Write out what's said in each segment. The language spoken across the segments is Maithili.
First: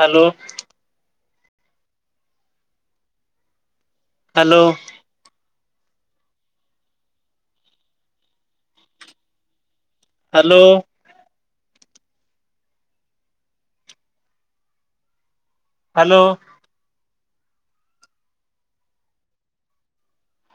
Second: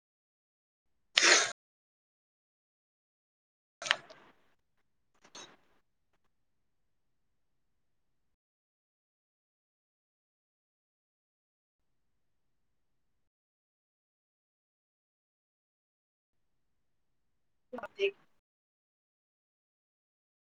Hello [unintelligible] hello hello hello. [inaudible]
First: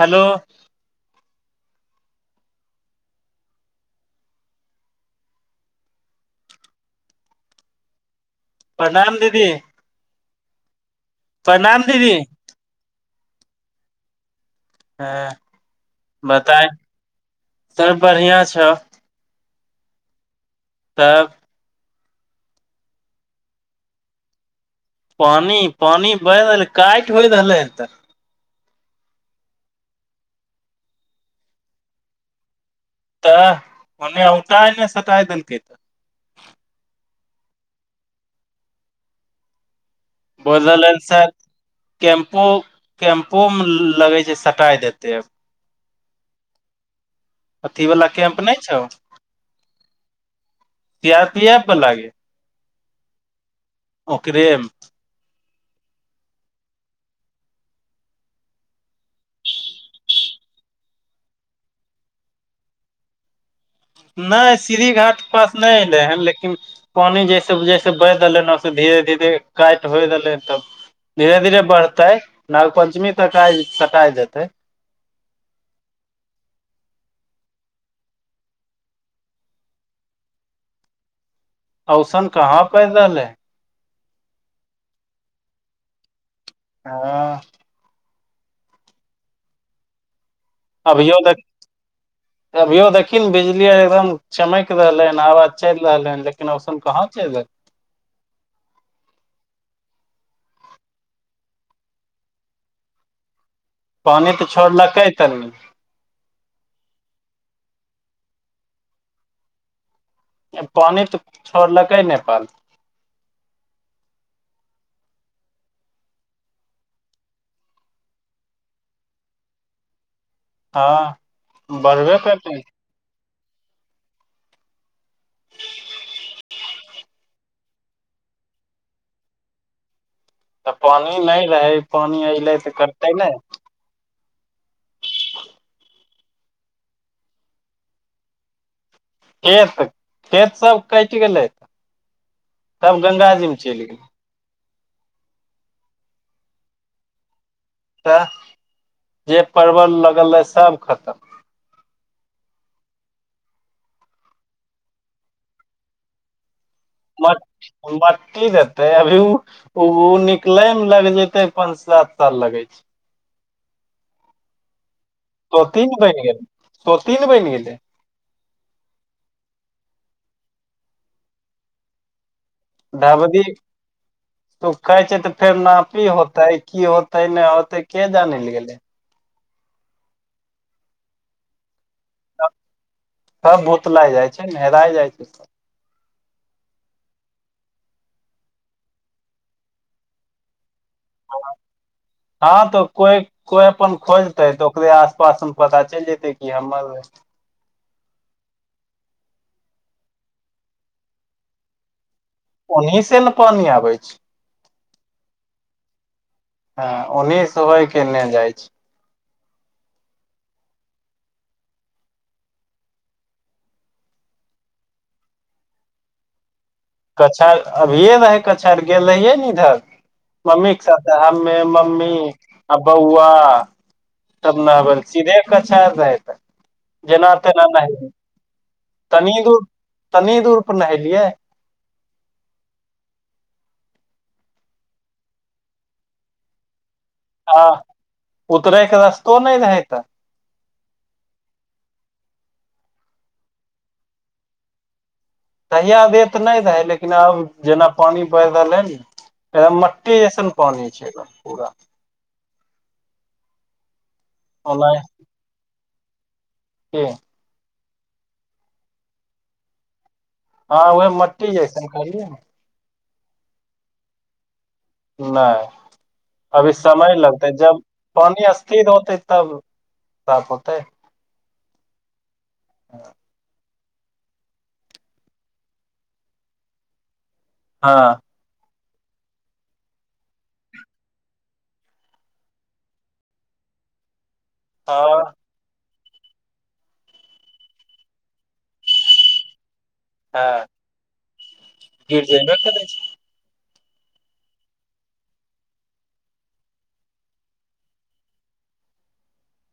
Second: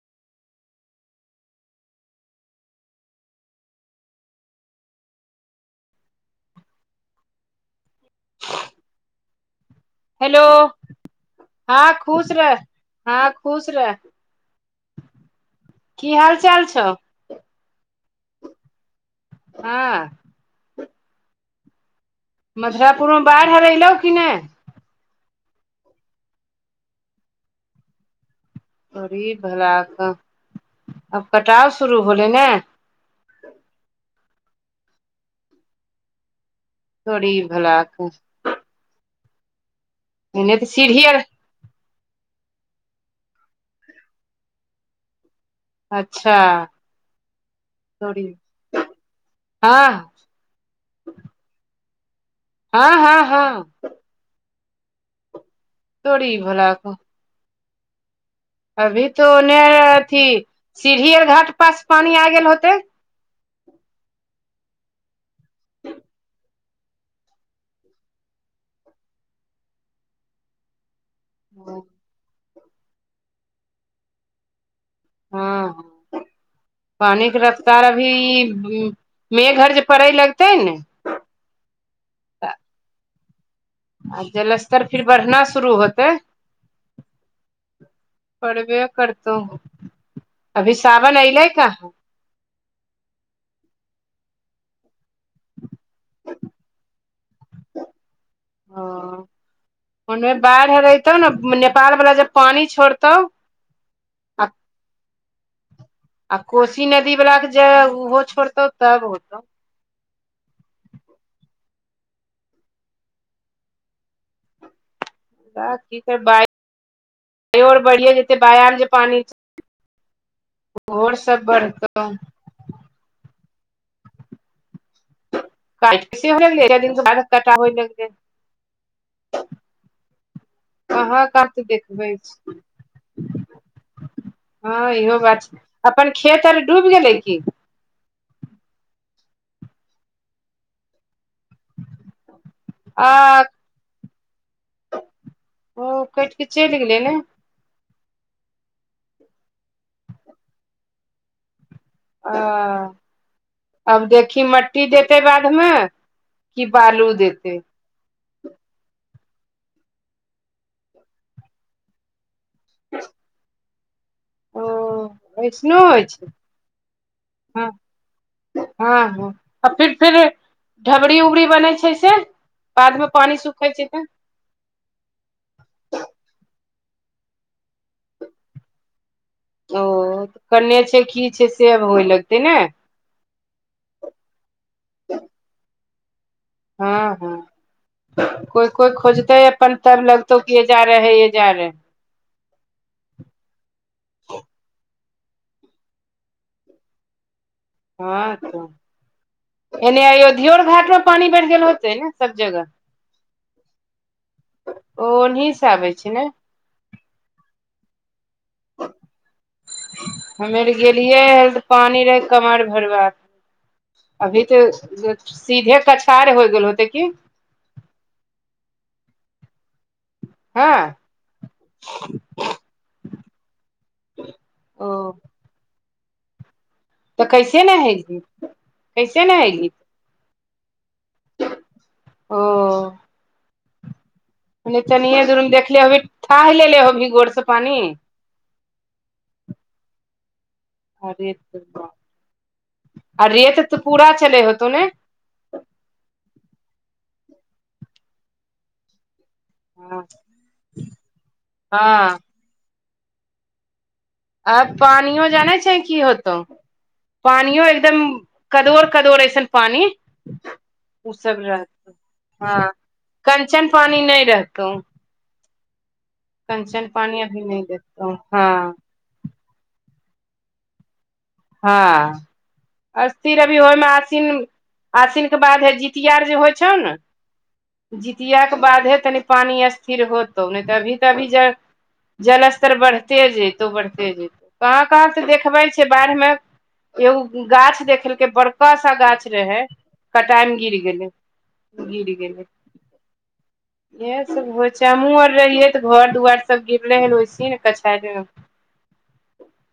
हलो ह प्रणाम दीदी हेलो, प्रणाम हँ दीदी खुश रह, हँ खुश रह। हँ की हाल चाल छौ सभ बढ़िया छौ हां तब। मथुरापुरमे बाढ़ि हर एलहुँ कि नई पानि पानि बहि रहलै काटि होइ रहलै एतऽ अभी भारा क आब कटाव शुरू होलै ने तऽ ओन्ने औटाने सटाय देलकै तऽ तोड़ी भलाऽक एने तऽ बजल सीढ़ी आर सिर। कैम्पो कैम्पोमे लगै छै सटाइ देते अच्छा। अथी वला तोरी केम्प नहि छौ हँ टीआर पीएफ वाला गे हँ हँ हँ ओकरेम तोरी भलाकऽ अभी तो ओने अथी सीढ़ी और घाट पास पानी आ गेल होतै नहि स्रीढ़ी घाट पास नई एलै हैन लेकिन पानि जैसे जैसे बहि देलै ने ओ धीरे धीरे काटि होइ देलै तब धीरे धीरे बढ़तै नाग पंचमी तक सटाय जेतै हँ पानी के रफ्तार, अभी मेघ आर जे पड़ऽ लगतै ने। औसन कहाँ पैड़ रहलै आ जलस्तर फिर बढ़ना शुरू होतै हँ परबे कैरतउ अभी सावन अऐलै काहा अभियौ देखी ने बिजली एकदम चमैक रहलै हन आवाज चलि रहलै हन लेकिन ओइसन कहाँ चलि दे ह ओन मे बाढ़ि रतौ ने नेपाल वाला जब पानी छोड़तौ पानि आ तऽ छोड़लकै तनी आ कोशी नदी वालाके जे ओहो छोड़तौ तब होतौ पानि तऽ छोड़लकै नेपाल की कर [unintelligible] र बढ़िया जे बाय जे पानी हँ आओर सभ बड़का बढ़बे करतै होइ लगल। [unintelligible] तऽ पानि नहि रहै पानि ऐलै तऽ कटते ने ह इहो बात छै अपन खेत आर डूबि गेलै की खेत खेत सब कटि गेलै तब आ गंगाजी मे चलि गेलै ओ कट के चलि गेलै ने तऽ जे परवल लगल रहै सब खतम ओ आब देखी मट्टी देतै बाद मे कि बालू मट देतै मट्टी देतै अभी ओ निकलैमे लाग जेतै पाँच सात लगै छै ओ तो ऐसनो तीन होइ बनि छै गेलै तो तीन बनि हँ गेलै। हँ हँ आ फिर फेर ढबरी उबरी बनै छै से बादमे पानि दबदी सुखै छै तऽ तू कहै छै तऽ फेर नापी होतै की होते नहि होते के जानै ले गेले ओ कन्ने छै की छै से आर होय लगतै ने तब भोतला जाइ छै नहराय जाइ छै हँ हँ कोइ कोइ खोजतै अपन तब ल तो किए जा रहे ये जा रहेै हाॅं तऽ कोइ कोई अपन खोजतै तऽ ओकरे आस पासमे पता चलि जेतै कि हमर अय हँ, तोऽ एने धियोर घाटो पानी बड़ि गेल होइतै ओनिहे से ने पानी आबै छै ओ ओनहहि से आबै छै ने। हा ओन्स होय केने जाइ छै हम यर गेलियै हल तऽ पानी रहै कमर भरबा अभी तऽ सीधे कछार हो गेल होते की कछार अभिये रहै कक्षार गेल रहियै ने इधर मम्मी के हँ साथे हमे मम्मी आ बौआ तब ओ नहबै लऽ सीधे कक्षार रहै तऽ। तऽ जेना कैसे तेना ने नहेलिये हेली कैसे ने तनि दूर हेली तनि दूर पर नहेलियै ओ। ने चनिये दूरमे देखले अभी ठाहि ले होभी गोर से हँ पानी उतरायके रास्तो नई रहै तऽ अ रेत तहि मऽ आ रेत तऽ पूरा चले होते ने तहिया देत नहि रहै लेकिन आब जेना पानि पड़ि रहल है न हँ मट्टी जसन पानि छै पूरा आ आब पानियो जानै छै की होतौ की पानियो एकदम कदोर कदोर ऐसन पानि ह उह मट्टी यइसन कहलियै हँ कंचन पानी नई रहतौ नहि अभी कंचन समय पानी अभी लगतै नहि जब देखतौ हँ पानि स्थिर होतै तब साप होतै हँ आसथीर अभी होइमे आसिन आसिनकेँ बाद हे जितियार जे होइ छौ नऽ हँ जितिया कऽ बादे तनि पानि स्थिर होतो नहि तऽ अभी तभी जऽ जलस्तर बढ़ते जइतो जइ कहाँ कहाँ से हँ देखबै छै बाढ़ि मे एगो गाछ देखलकै बड़का सा गाछ रहै हँ कटाइमे गिर गेलै गिर गेलै जेबे करै इह सब होइ छै हमहुँ आर रहियै तऽ घर दुआइर सब गिरले हेलै ओसहि नऽ कछाइर मे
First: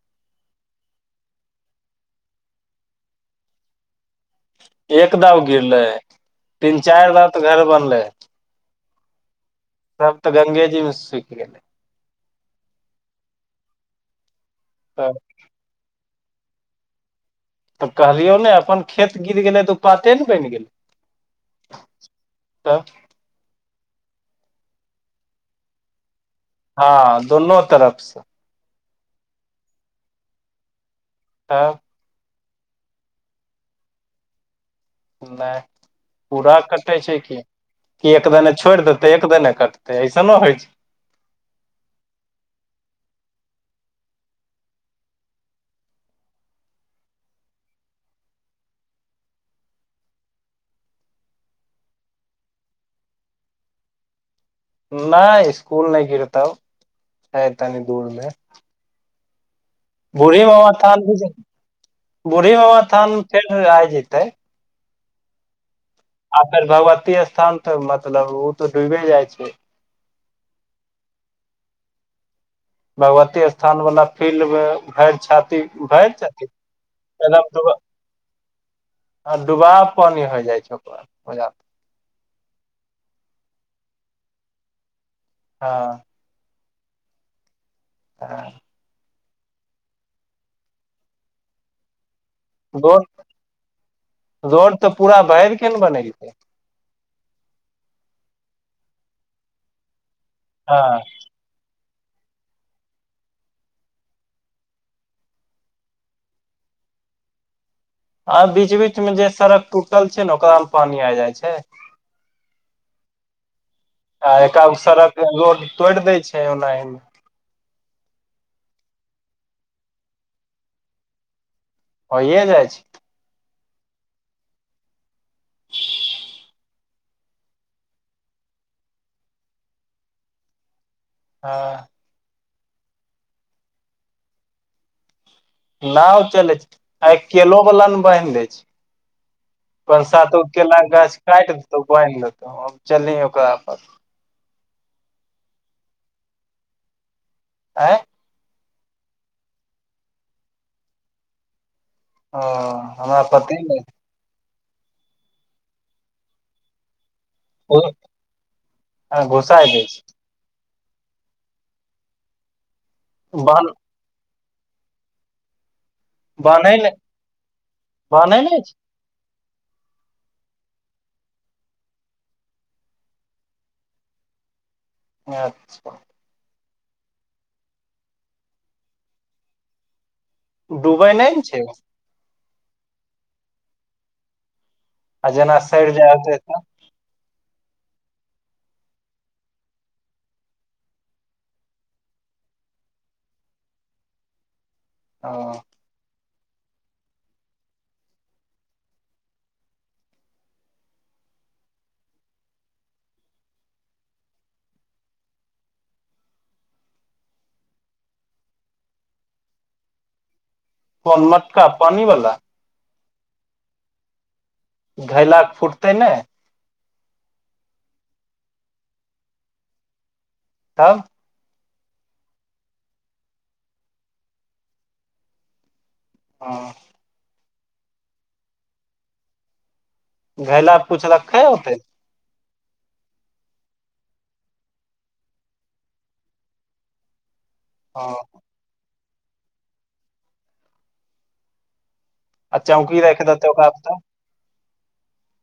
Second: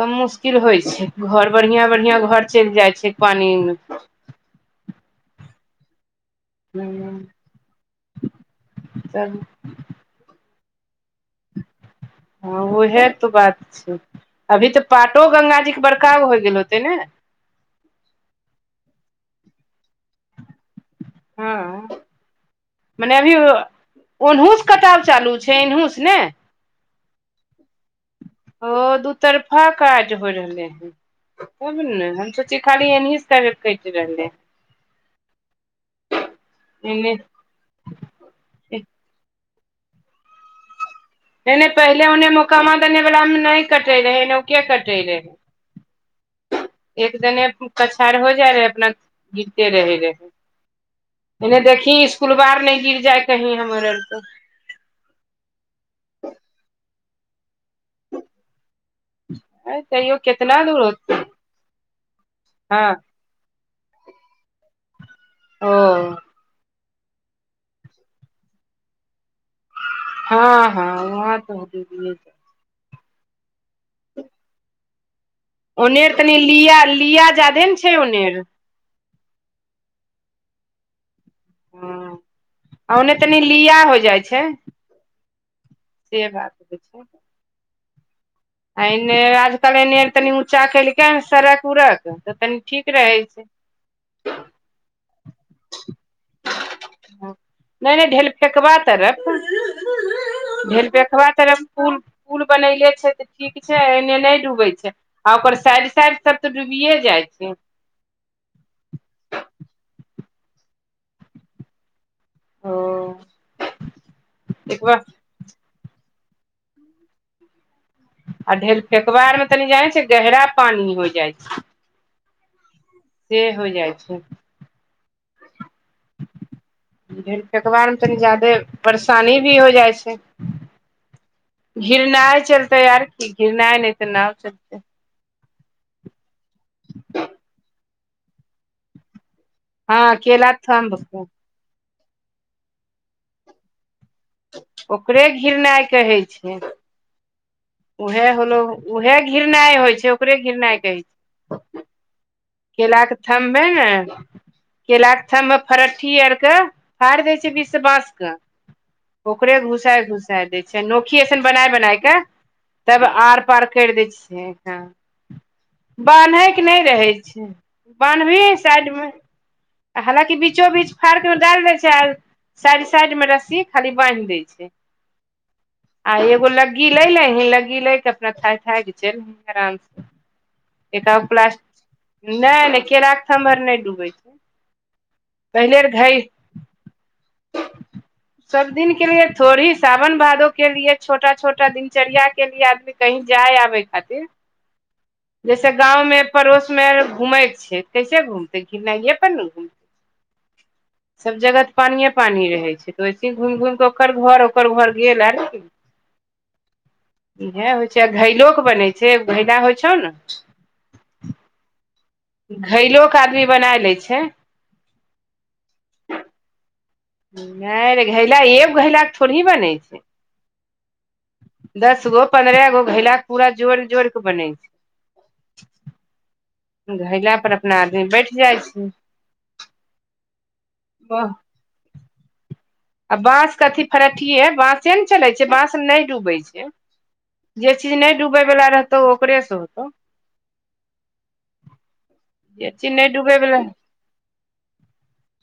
तऽ मुशकिल होइ छै घर बढ़िया बढ़िया घर चलि जाइ छै पानि। एक दउ गिरले तीन चारि वार तऽ घर बनलै चलू सब तऽ गंगेजी मे सुखि गेलै हँ उएह तऽ बात छै अभी तऽ पाटो गंगाजीके बड़का होइ गेल होतै ने तऽ कहलियौ नै अपन खेत गिर गेलै तऽ उ पाते नऽ बैन गेलै हँ तब [unintelligible] अभी ओ ओनहू सँ कटाब चालू छै एनहुँ सँ नै हँ दुनो तरफसँ ओ दू तरफा काज होइ रहले तब न‌ऽ हम। खाली एन्ही से [unintelligible] रहलै नहि पूरा कटै एने छै की कि एक दने छोड़ि देते एक दने कटते ऐसनो होइ अछि नहि नहि पहिले उन्हे मोकामा देने वाला नाऽ कटे रहे एन्हुके कटे रहे एक दने कछाइर हो जाइ रहै, अपना गिरते रहै रहै। एने देखी इसकुलबा अर नहि गिर जाय कहीं हमर आर कऽ नहि, इस्कुल नहि गिरतो छै तनि दूर मे अ बूढ़ी बाबा थान भी, बूढ़ी बाबा हँ थान फेर आय जेतै। ओ। आ फेर भगवती स्थान तऽ मतलब उ तऽ डूबे जाय छै हँ हँ वहाँ त‌ऽ [unintelligible] भगवती स्थान वाला फील्ड मे भैर छाती ओने भरि अर तनि छाती लिया - लिया जादहे नऽ छै ओने अर आ डुबा पानी होइ जाइ छै ओकर [unintelligible] हँ आ ओने तनी लिया हो जाइ छै ह से बात होइ छै ह। एन्ने आजकल एन्ने तनि ऊचा केलहकै ह सड़क उड़क तऽ तनि ठीक रहै छै रोड-रोड तऽ पूरा भरिकेँ नऽ बनेलकै नहि नहि, ढेल फेकबा तरफ। हँ [unintelligible] तरफ पुल पुल बनेले छै तऽ ठीक छै, एने नहि डूबै छै आ ओकर साइड-साइड सभ तऽ डूबिए जाइ छै। आ बीच बीचमे जे सड़क टूटल छै ने ओकरा मे पानी आ जाइ छै। ओ आ एका एक बार सड़क रोड तोड़ दै छै ओना ही आ ढेल फेकबार मे तनी जाने छै गहरा पानी हो जाइ छै होइये जाइ छै से होइ जाइ अछि। ढेलफकबा अर मे तनि जादे परेशानी भी हो जाइ छै। हँ घ्रिनाय चलतै और की घ्रिनाय नहि तऽ नाव चलतै नाव चलै छै अऽ केलो वाला न‌ऽ बान्हि दै छै। हँ पाँच सात गो केला केलाके थम्भ गाछ के काइट देतौ बान्हि लेतो आब चलही ओकरा प‌ऽ ओकरे घिरनाइ कहै छै। [unintelligible] उहे होलो ऊहे घिरनाइ होइ छै ओकरे घिरनाइ कहै छै। हँ केलाके हमरा थम पते मे नहि केलाक के थममे फरट्ठी आर के फााइर देय छै बिच से बाँस के ओकरे घुसाय दै छै घुसा-घुसा दैय छै, नोकी एसन बनाय-बनाय कऽ तब आर-पार बान्ह कैर दैय छै हँ बान्है के नाऽ रहै छै बान्है बान्हबही नै छै साइडमे हालाँकि बीचो बीच फाड़के डाइल दै छै आर साइड साइड मे रस्सी खाली बान्हि दे अछि। अच्छा। आ एगो लगी ले लिअ, लग्गी लऽ कऽ अपन थाइ- थाइ सँ चलही, आराम सँ। डूबै एकागो नै ने प्लास छै नहि नहि केराके थम आर नाऽ डूबै छै आ [inaudible] जेना सैर पहिलेर जाइ घै [inaudible] होतै तऽ सब दिन के लिए थोड़ी साावन भादो के लिए छोटा छोटा दिनचर्या के लिए आदमी कही जाय आबै खातिर हँ जैसऽ गाम मे पड़ोस मे घूमेय क‌ऽ छै कैसे घुमते पर ने घुमत [inaudible] सभ जगह तऽ पानिए-पानि रहैत छै, तऽ ओइसे घुमि-घुमि कऽ ओकर घर, ओकर घर गेल, लेकिन इहा होइ छै, घैलो के बनै छै घैला होइ छ‌ऽ न‌। [inaudible] कौन मटका पानि वाला घैलो के आदमी बनाइ लैत छै। घैला कऽ फुटतय नै नै रे घैला एगो घैलाके थोड़े ही बनै छै तब। दस गो पन्द्रह गो घैला के पूरा जोड़ि जोड़ि के बनय छै हँ घैलापर अपना आदमी बैठ जाइ छै। घैला किछु [unintelligible] राखल होइतै। आ बाँस के एही फरठीये बाँसें ने चलैत छै, बाँस नहि डूबैत छै। जे चीज हँ नहि डूबयवला रहतौ, ओकरे सँ ओतौ। आ जे चि चौकी नेए राइख डुबै देतै वला ओकरा पर तऽ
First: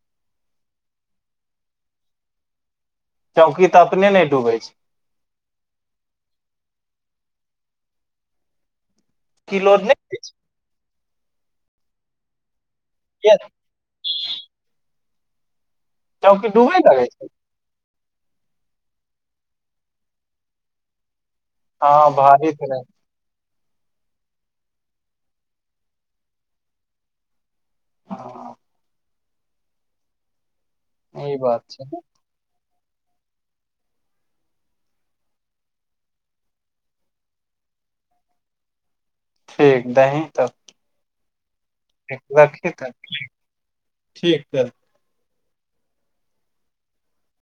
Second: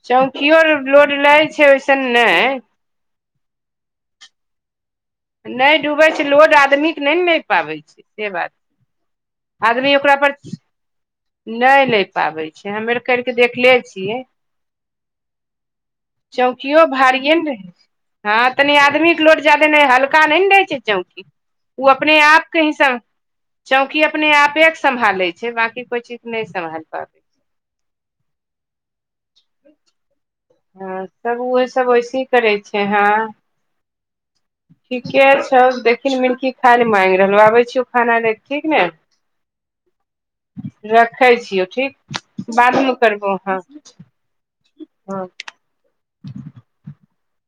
चौकियो लोड ले छै ओइसन न‌ऽ चौकी तऽ अपने नै डूबै छै नहि डूबैत छै लोड आदमीके नहि ने लेपाबै छै से बात की लोड नै आदमी ओकरा रहै छै पर। नाऽ ले पाबै छै हमे आर कर के किया देखले छियै चौकी डूबै चौकीओ लगै छै भारीए ने रहैत छै। हँ, तनि आदमी के लोड जादे नहि, हल्का नहि ने रहैत छै, चौकी। ओ हँ अपने भारी आपके तऽ रहै हिसा छै, चौकी अपने आपे सम्हालै छै, बाकी कोई चीज नहि सम्हारि पाबै ह [inaudible] [inaudible] हँ त ई बात उहो छै सभ वैसे ही करै छै हँ ठीके छै, देखू मिनकी खाय लेल माँगि रहलौ, आबैत छी खाना लऽ कऽ, ठीक ने। ठीक दहीन तऽ रखै छियौ ठीक बाद तऽ मे करबौ अहा ठीक त‌ऽ ह